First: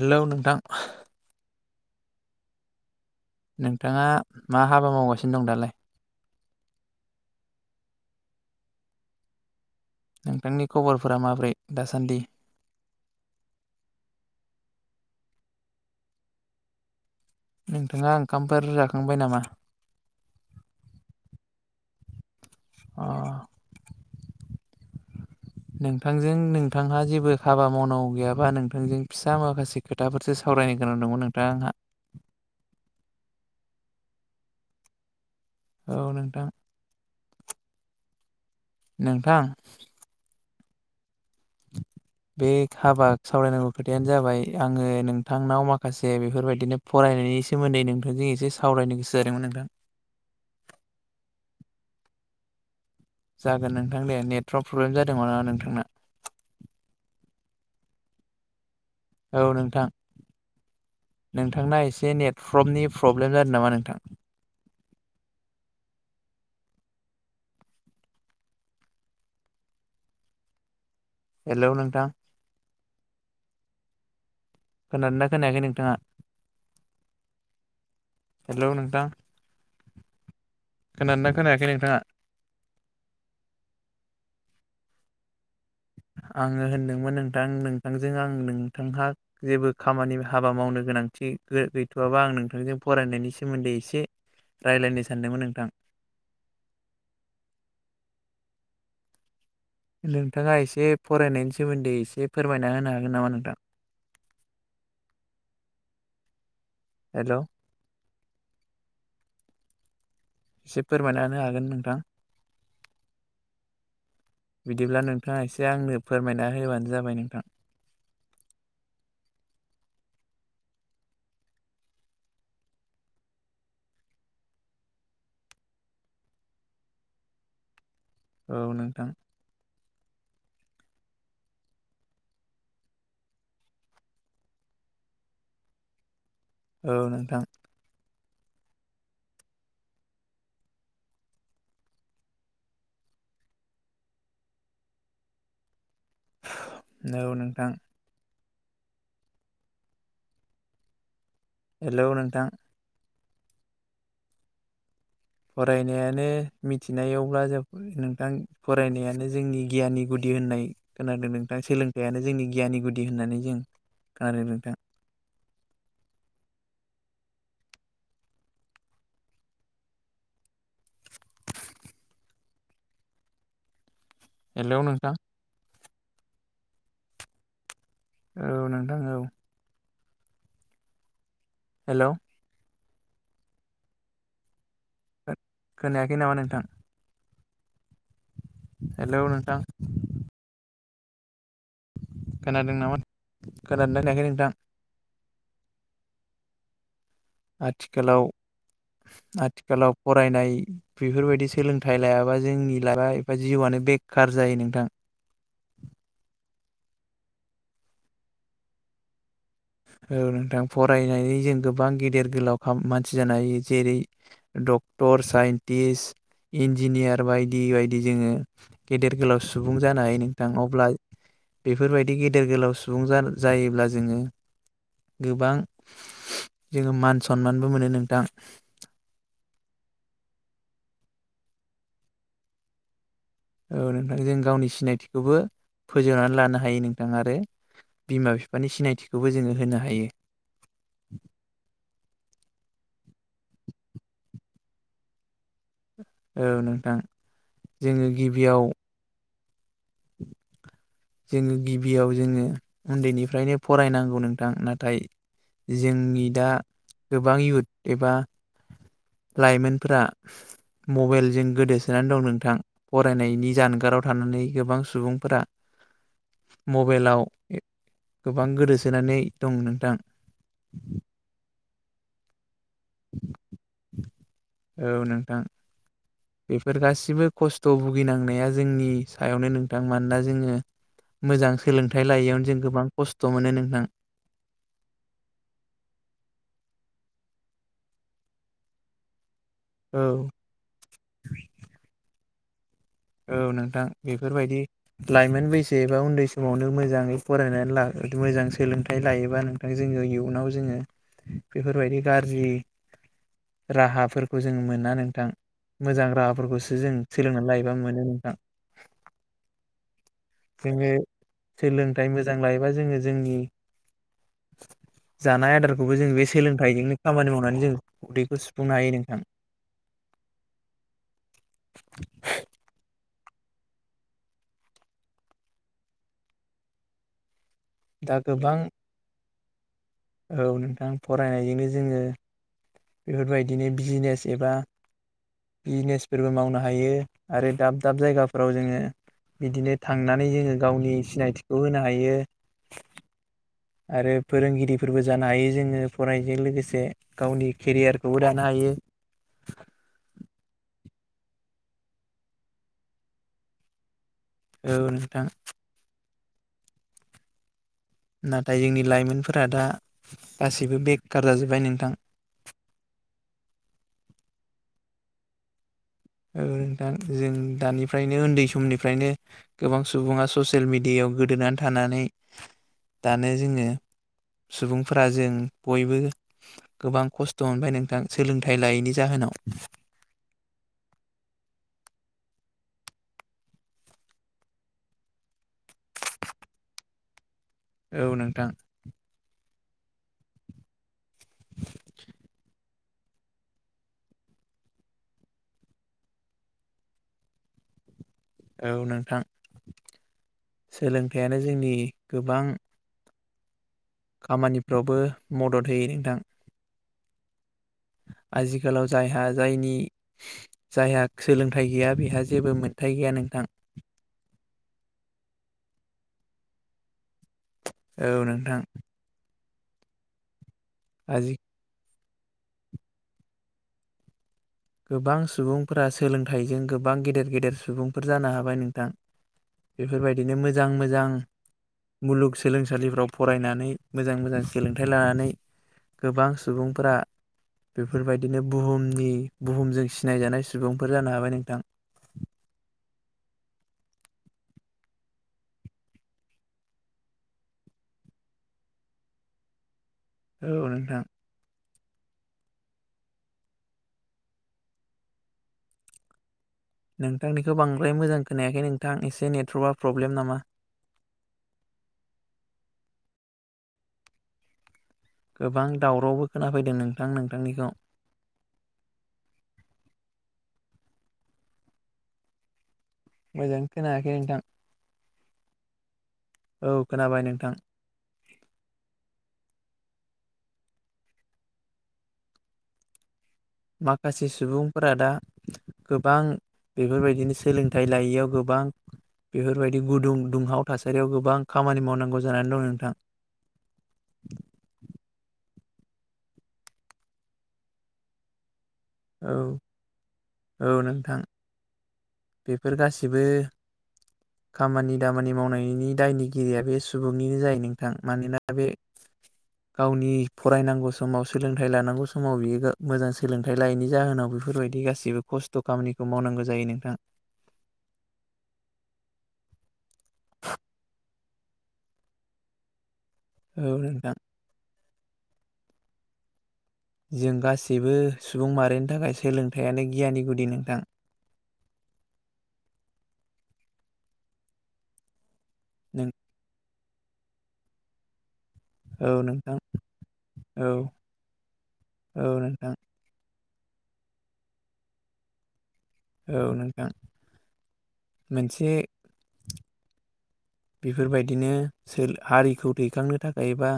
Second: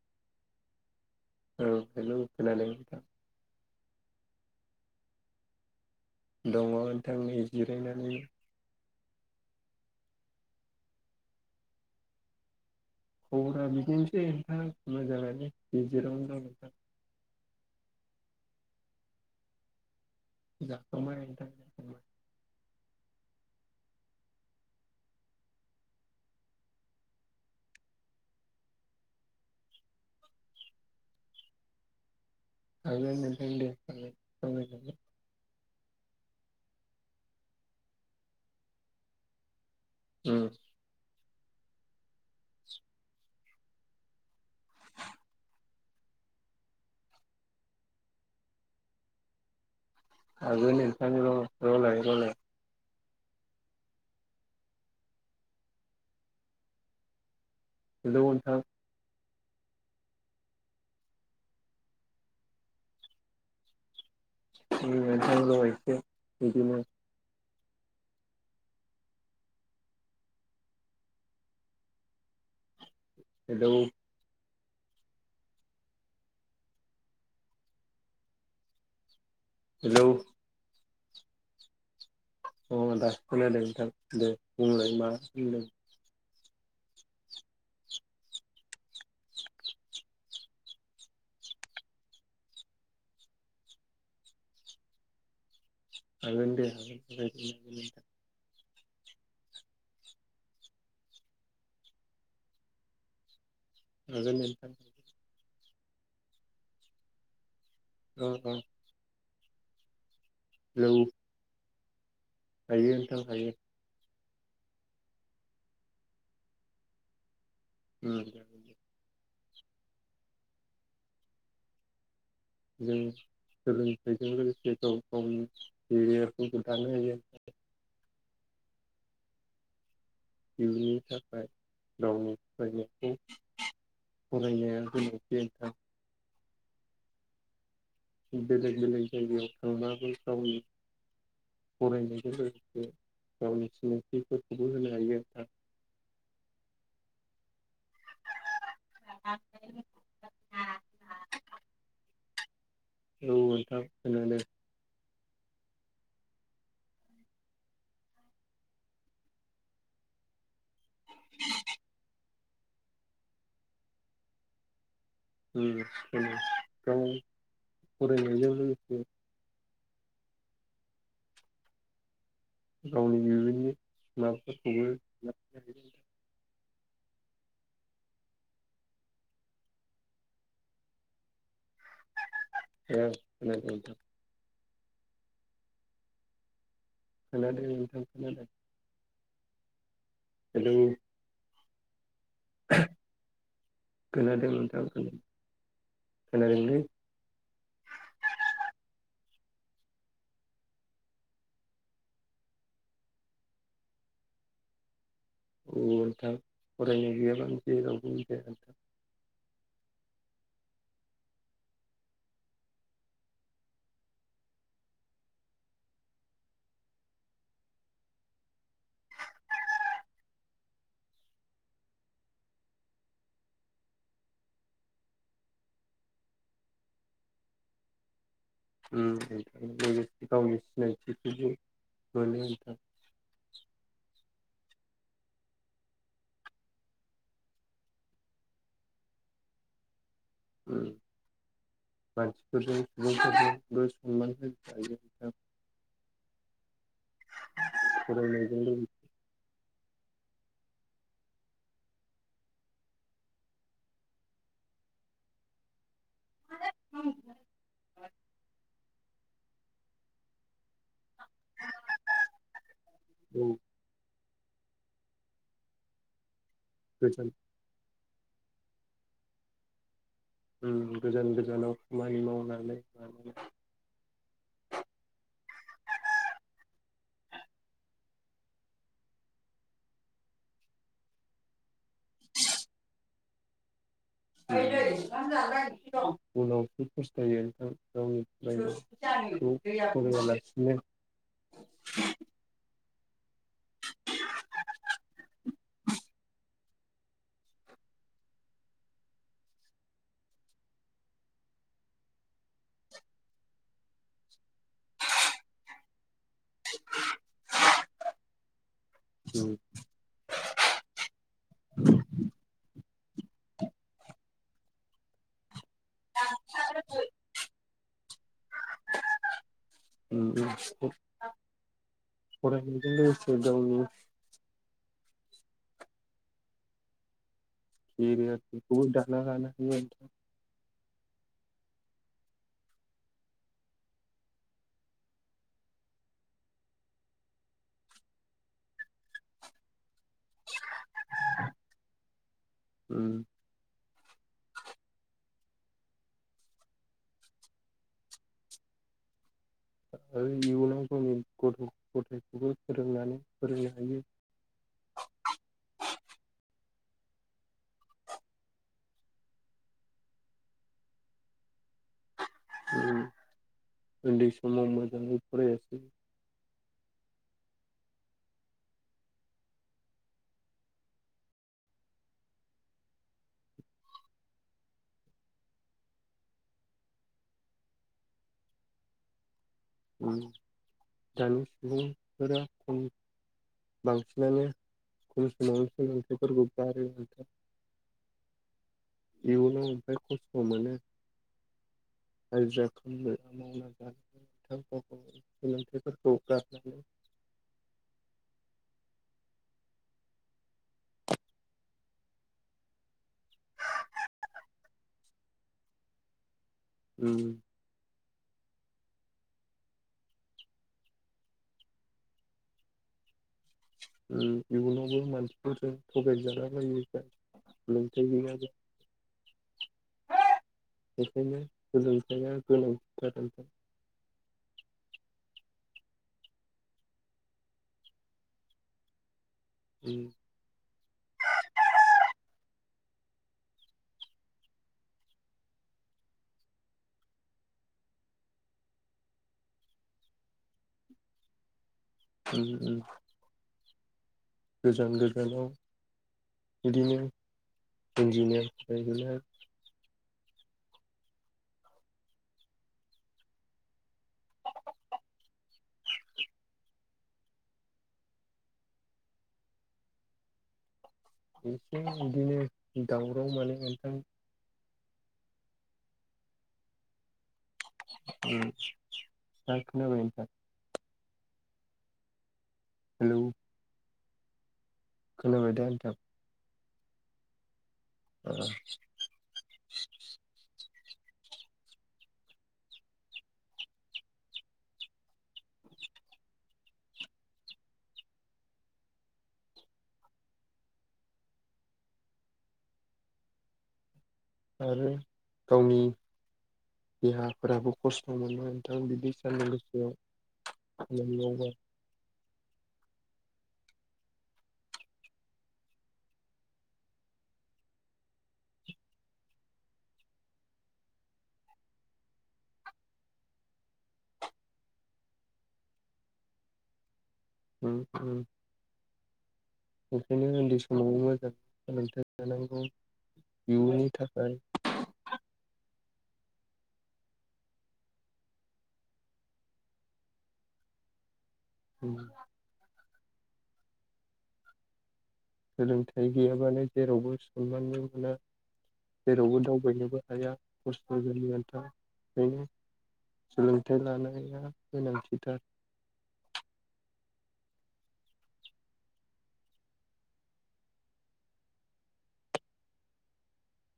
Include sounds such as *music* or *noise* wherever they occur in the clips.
Hello नोंथां औ hello नोंथाङा मा हाबा मावगासिनो दं दालाय दङ नोंथां नै जिरायनानै नोंथांनि खबरफोरा माब्रै दासान्दि खबरा बिदिनोसै नोंथां मोजाङानो गेजेरावनो दं नोंथां नोंथाङा ओंखामफोर जाखांबाय नामा जाखांबाय नोंथां अ नोंथांजों नोंथांहा जेबो हाबा मावनांगौ गैयाबा नोंथांजों फिसा माखासे खोथाफोरसो साव सावरायनो गोनां दंमोन नोंथां आहा हागोन नोंथां दे औ नोंथां नोंथां ओम *inaudible* बे हाबा सावरायनांगौ खोथायानो जाबाय आङो नोंथांनाव माखासे बेफोरबायदिनो फराय नायनि सोमोन्दै नोंथांजों एसे सावरायनो गोसो जादोंमोन नोंथां हागोनदे नोंथां र' र'लाय र'लाय जागोन नोंथां दे नेटवार्क प्रब्लेम जादोंमोन नामा नोंथांना हेलौ नोंथां औ नोंथां नोंथांना एसे नेटवर्कनि प्रब्लेम जादों नामा नोंथां? *unintelligible* बिदिनो हेल' नोंथां हेलौ खोनादोना खोनायाखै नोंथाङा हेल' नोंथां हेलौ खोनादोना खोनायाखै नोंथाङा? अ दा खोनादों नोंथां दे बुंलाय मा बुंदों? आङो होनदोंमोन नोंथां नोंथांजों आं नोंथांहा जेबो खामानि हाबा मावनो गोनां थिग गैथ'वाबा आं नोंथांजों फरायनायनि सोमोन्दै इसे रायलायनो सानदोंमोन नोंथां हागोनदे। नोंथाङा एसे फरायनायनि सोमोन्दै इसे फोरमायना होनो हागोन नामा नोंथां? हागोन नोंथां हेल' औ औ इसे फोरमायना हागोन नोंथां? हायो नोंथां हायो। बिदिब्ला नोंथाङा एसे आंनो फोरमायना होबानो जाबाय नोंथां ओम जों सोलोंथाइजों लोगोसे गाव गावनि केरियारबो दानो हायो औ नोंथां इयुननि थाखाय गावनि फायनायखौ फरायनाया *unintelligible* औ नोंथां बेलेग बेलेग जायगायाव थांनाबो गावनि फरायनायजों लोगोसे गावनि सिनायथिफोरखौबो होनो हायो औ नोंथां *inaudible* हेलौ नोंथां औ नोंथां खोनादों। फरायनायानो मिथिनायावब्ला जों नोंथां फरायनायानो जोंनि गियाननि गुदि होननाय खोनादों नोंथां सोलोंथाइयानो जोंनि गियाननि गुदि होननानै जों खोनादों नोंथां। *unintelligible* फरायनायजों लोगोसे गावनि *unintelligible* हेलौ नोंथां बिमाफोरखौबो औ नोंथां औ। हेलौ औ *unintelligible* खोनायाखै नामा नोंथां? खोनादों नोंथां खोनादों। हेलौ नोंथां औ खोनादों नामा खोनादोंना खोनायाखै खोनादों नोंथां खोनादोंलै। आथिखालाव आथिखालाव फरायनाय बेफोरबायदि सोलोंथाइ लायाबा जोंनि लागब एबा जिउआनो नो बेखार जायो नोंथां। औ नोंथां फरायनाय गैयाबानो जेरावबो जाया नोंथां। औ नोंथां फरायनानै जों गोबां गेदेर गोलाव मानसि जानो हायो जेरै ड डक्टर, साइन्टिस इन्जिनियार बायदि बायदि जोङो गेदेर गोलाव सुबुं जानो हायो नोंथां अब्ला बेफोरबायदि गेदेर गोलाव सुबुं जायोब्ला जोङो गोबां जोङो मान सनमानबो मोनो नोंथां। उम लोगोसे गावनि सिनायथिखौबो मोनो नोंथां। औ नोंथां जों गावनि सिनायथिखौबो फोजौनानै लानो हायो नोंथां आरो बिमा बिफानि सिनायथिखौबो जोङो होनो हायो। उम मानसिफोरजों सुबुंफोरजोंबो सनमान होनो हायो नोंथां। औ नोंथां जोङो फरायनायजों गिबियाव लोगोसे *inaudible* जोङो गिबियाव जोङो उन्दैनिफ्रायनो फरायनांगौ नोंथां नाथाय जोंनि दा गोबां युथ एबा लाइमोनफोरा मबाइलजों गोदोसोनानै दं नोंथां औ फरायनायनि जानगाराव थानानै गोबां सुबुंफोरा मबाइलाव गोजान गोबां गोदोसोनानै दं नोंथां। उम गोजान *unintelligible* औ नोंथां। बेफोर गासेबो खस्थ' भुगिनांनाया जोंनि सायावनो नोंथां मानोना जोङो मोजां सोलोंथाइ लायैयावनो जों गोबां खस्थ मोनो नोंथां। *unintelligible* उनावसो फस्थायो नोंथां। फराया औ लासिनो औ नोंथां बेफोरबायदि लाइमोन बैसो एबा उन्दै समावनो मोजाङै फरायनानै ला मोजां सोलोंथाइ लायोबा नोंथां जोङो इयुनाव जोङो बेफोरबायदि गाज्रि राहाफोरखौ जोङो मोना नोंथां मोजां राहाफोरखौसो जों सोलोंना लायो। गोबां मोनो नोंथां उम जोङो सोलोंथाइ मोजां लायोबा जोङो जोंनि जानाय आदारखौबो जों बे सोलोंथाइजोंनो खामानि मावनानै जों उदैखौ सुफुंनो हायो नोंथां। उम उम *unintelligible* गावनि दा गोबां दाना लानो हायो। औ नोंथां फरायनायजोंनो जोङो बेफोरबायदिनो बिजनेस एबा बिजनेसफोरबो मावनो हायो आरो दाब दाब जायगाफोराव जोङो बिदिनो थाङ थांनानै जोङो गावनि सिनायथिखौ होनो हायो उम आरो फोरोंगिरिफोरबो जानो हायो जोङो फरायजों लोगोसे गावनि केरियारखौबो दानो हायो *inaudible* आरो इयुनाव जोंनि गथ' गथायखौबो फोरोंनानै फोरोंनो हायो औ नोंथां नाथाय जोंनि लाइमोनफोरा दा गासैबो बेखार जाजोब्बाय नोंथां उम उन्दै समाव मोजाङै फरायासै औ नोंथां जों दानिफ्रायनो उन्दै समनिफ्रायनो गोबां सुबुङा ससियेल मिडियायाव गोदोन नानै थानानै दानो जोङो सुबुंफोरा जों बयबो गोबां खस्थ' मोनबाय नोंथां सोलोंथाइ लायैनि जाहोन नाव उम दानि सुबुंफोरा *unintelligible* बांसिनानो *unintelligible* औ नोंथां इयुनाव ओयफ्राय खस्थ' मोनो *unintelligible* बिथां *unintelligible* सोलोंथाइफोरखौ गारनानै *inaudible* औ नोंथां सोलोंथायानो जोंनि गोबां खामानिफ्रावबो मदद होयो नोंथां उम आजिखालाव जायहा जायनि जायहा सोलोंथाइ गैया बेहा जेबो मोनथाय आय गैया नोंथां उम इयुनावबो मानसिफोरजों थगायजाला बायो फाय औ *unintelligible* नोंथां आजि बेखायनो सोलोंथाया गोनां जादों नोंथां गोबां सुबुंफोरा सोलोंथाइजों गोबां गेदेर गेदेर सुबुंफोर जानो हाबाय नोंथां उम बेफोरबायदिनो मोजां मोजां मुलुग सोलों सालिफ्राव फरायनानै मोजां मोजां सोलोंथाइ लानानै गोबां सुबुंफोरा बेफोरबायदिनो बुहुमनि बुहुमजों सिनायजानाय सुबुंफोर जानो हाबाय नोंथां उम उम गोजान गोजानाव बिदिनो *unintelligible* औ नोंथां नोंथांनिखौ बांद्राय मोजां खोनायाखै नोंथां एसे नेटवरकआ प्रब्लेम नामा एसे बिदिनो दावराव माने नोंथां गोबां दावरावबो खोनाफैदों नोंथां नों उम दा खोनाबाय नोंथां हेलौ मोजां खोनायाखै नोंथां खोनाबाय दा नोंथां औ खोनाबाय नोंथां औ माखासे सुबुंफोरा दा गोबां बेफोरबायदिनो सोलोंथाइ लायैयाव गोबां बेफोरबायदि गुदुं दुंहाव थासारियाव गोबां खामानि मावनांगौ जानानै दं नोंथां *inaudible* आरो गावनि देहाफोराबो खस्थ' मोनो थां बिदि औ सान्दुं गोसायाव औ खामानि नोंथां मावबा बेफोर गासिबो खामानि दामानि मावनायनि दायनिगिरिया बे सुबुंनिनो जायो नोंथां मानोना बे गावनि फरायनांगौ समाव सोलोंथाइ लानांगौ समाव बियो मोजां सोलोंथाइ लायैनि जाहोनाव बेफोरबायदि गासैबो खस्थ' खामानिखौ मावनांगौ जायो नोंथां उम उम ओंखायनो उन्दै समाव मोजां सोलोंथाइ लानांगौ औ इयुननि नोंथां थाखाय जों गासैबो सुबुं माहारिनि थाखाय सोलोंथायाइयानो गियानि गुदि नोंथां उम सोलोंथाइ नों गैयाबानो जेरावबो सनमानबो मोना औ जेरावबो नोंथां दावबायनोबो हाया औ खस्थ' जायो नोंथां औ बेखायनो नोंथां सोलोंथाइ लानाया गोनांथिथार औ नोंथां मोनसे बेफोरबायदिनो सोर हारिखौ दैखांनो थाखायबा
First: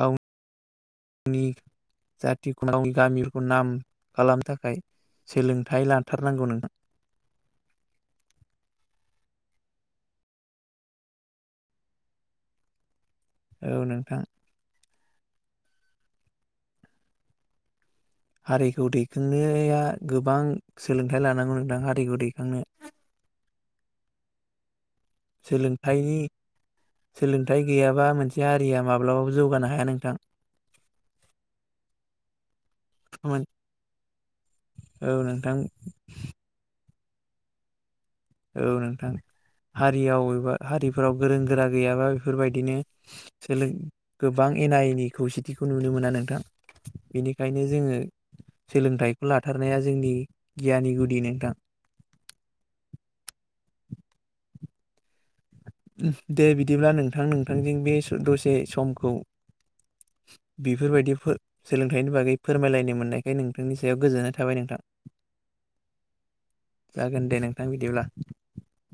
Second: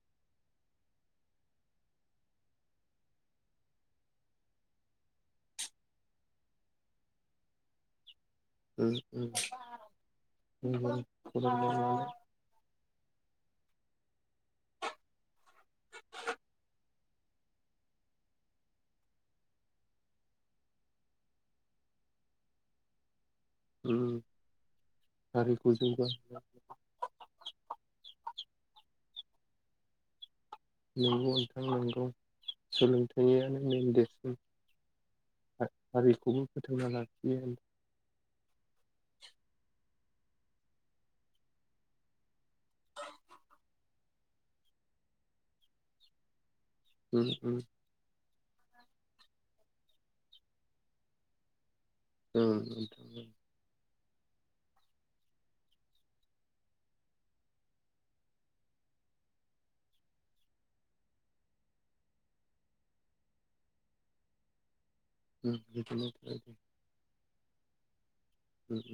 गाव नि जाथिखौ गावनि गामिखौ नाम खालामनो थाखाय सोलोंथाइ लाथारनांगौ नोंथां उम उम *unintelligible* औ नोंथां *unintelligible* हारिखौ दैखांनाया गोबां सोलोंथाइ लानांगौ नोंथां हारिखौ दैखांनो *unintelligible* उम हारिखौ सोलोंथाइनि जौगाहोनो सोलोंथाइ गैयाबा मोनसे हारिया माब्लाबाबो जौगानो हाया नोंथां नंगौ नोंथां नांगौ औ सोलोंथायाइयानो मेन देरसिन नोंथां हा हारिखौबो फोथांना लाखियो आ औ नोंथां हारियाव एबा हारिफोराव गोरों गोरा गैयाबा बेफोरबायदिनो सोलों गोबां एना एनि खौसेथिखौ नुनो मोना नोंथां उम उम बेनिखायनो जोङो सोलोंथाइखौ लाथारनाया जोंनि गियानि गुदि नोंथां औ दे बिदिब्ला नोंथां नोंथांजों बे दसे समखौ बेफोरबायदि सोलोंथाइनि बागै फोरमायलायनो मोननायखाय नोंथांनि सायाव गोजोननाय थाबाय नोंथां *inaudible* जागोन दे नोंथां बिदिब्ला उम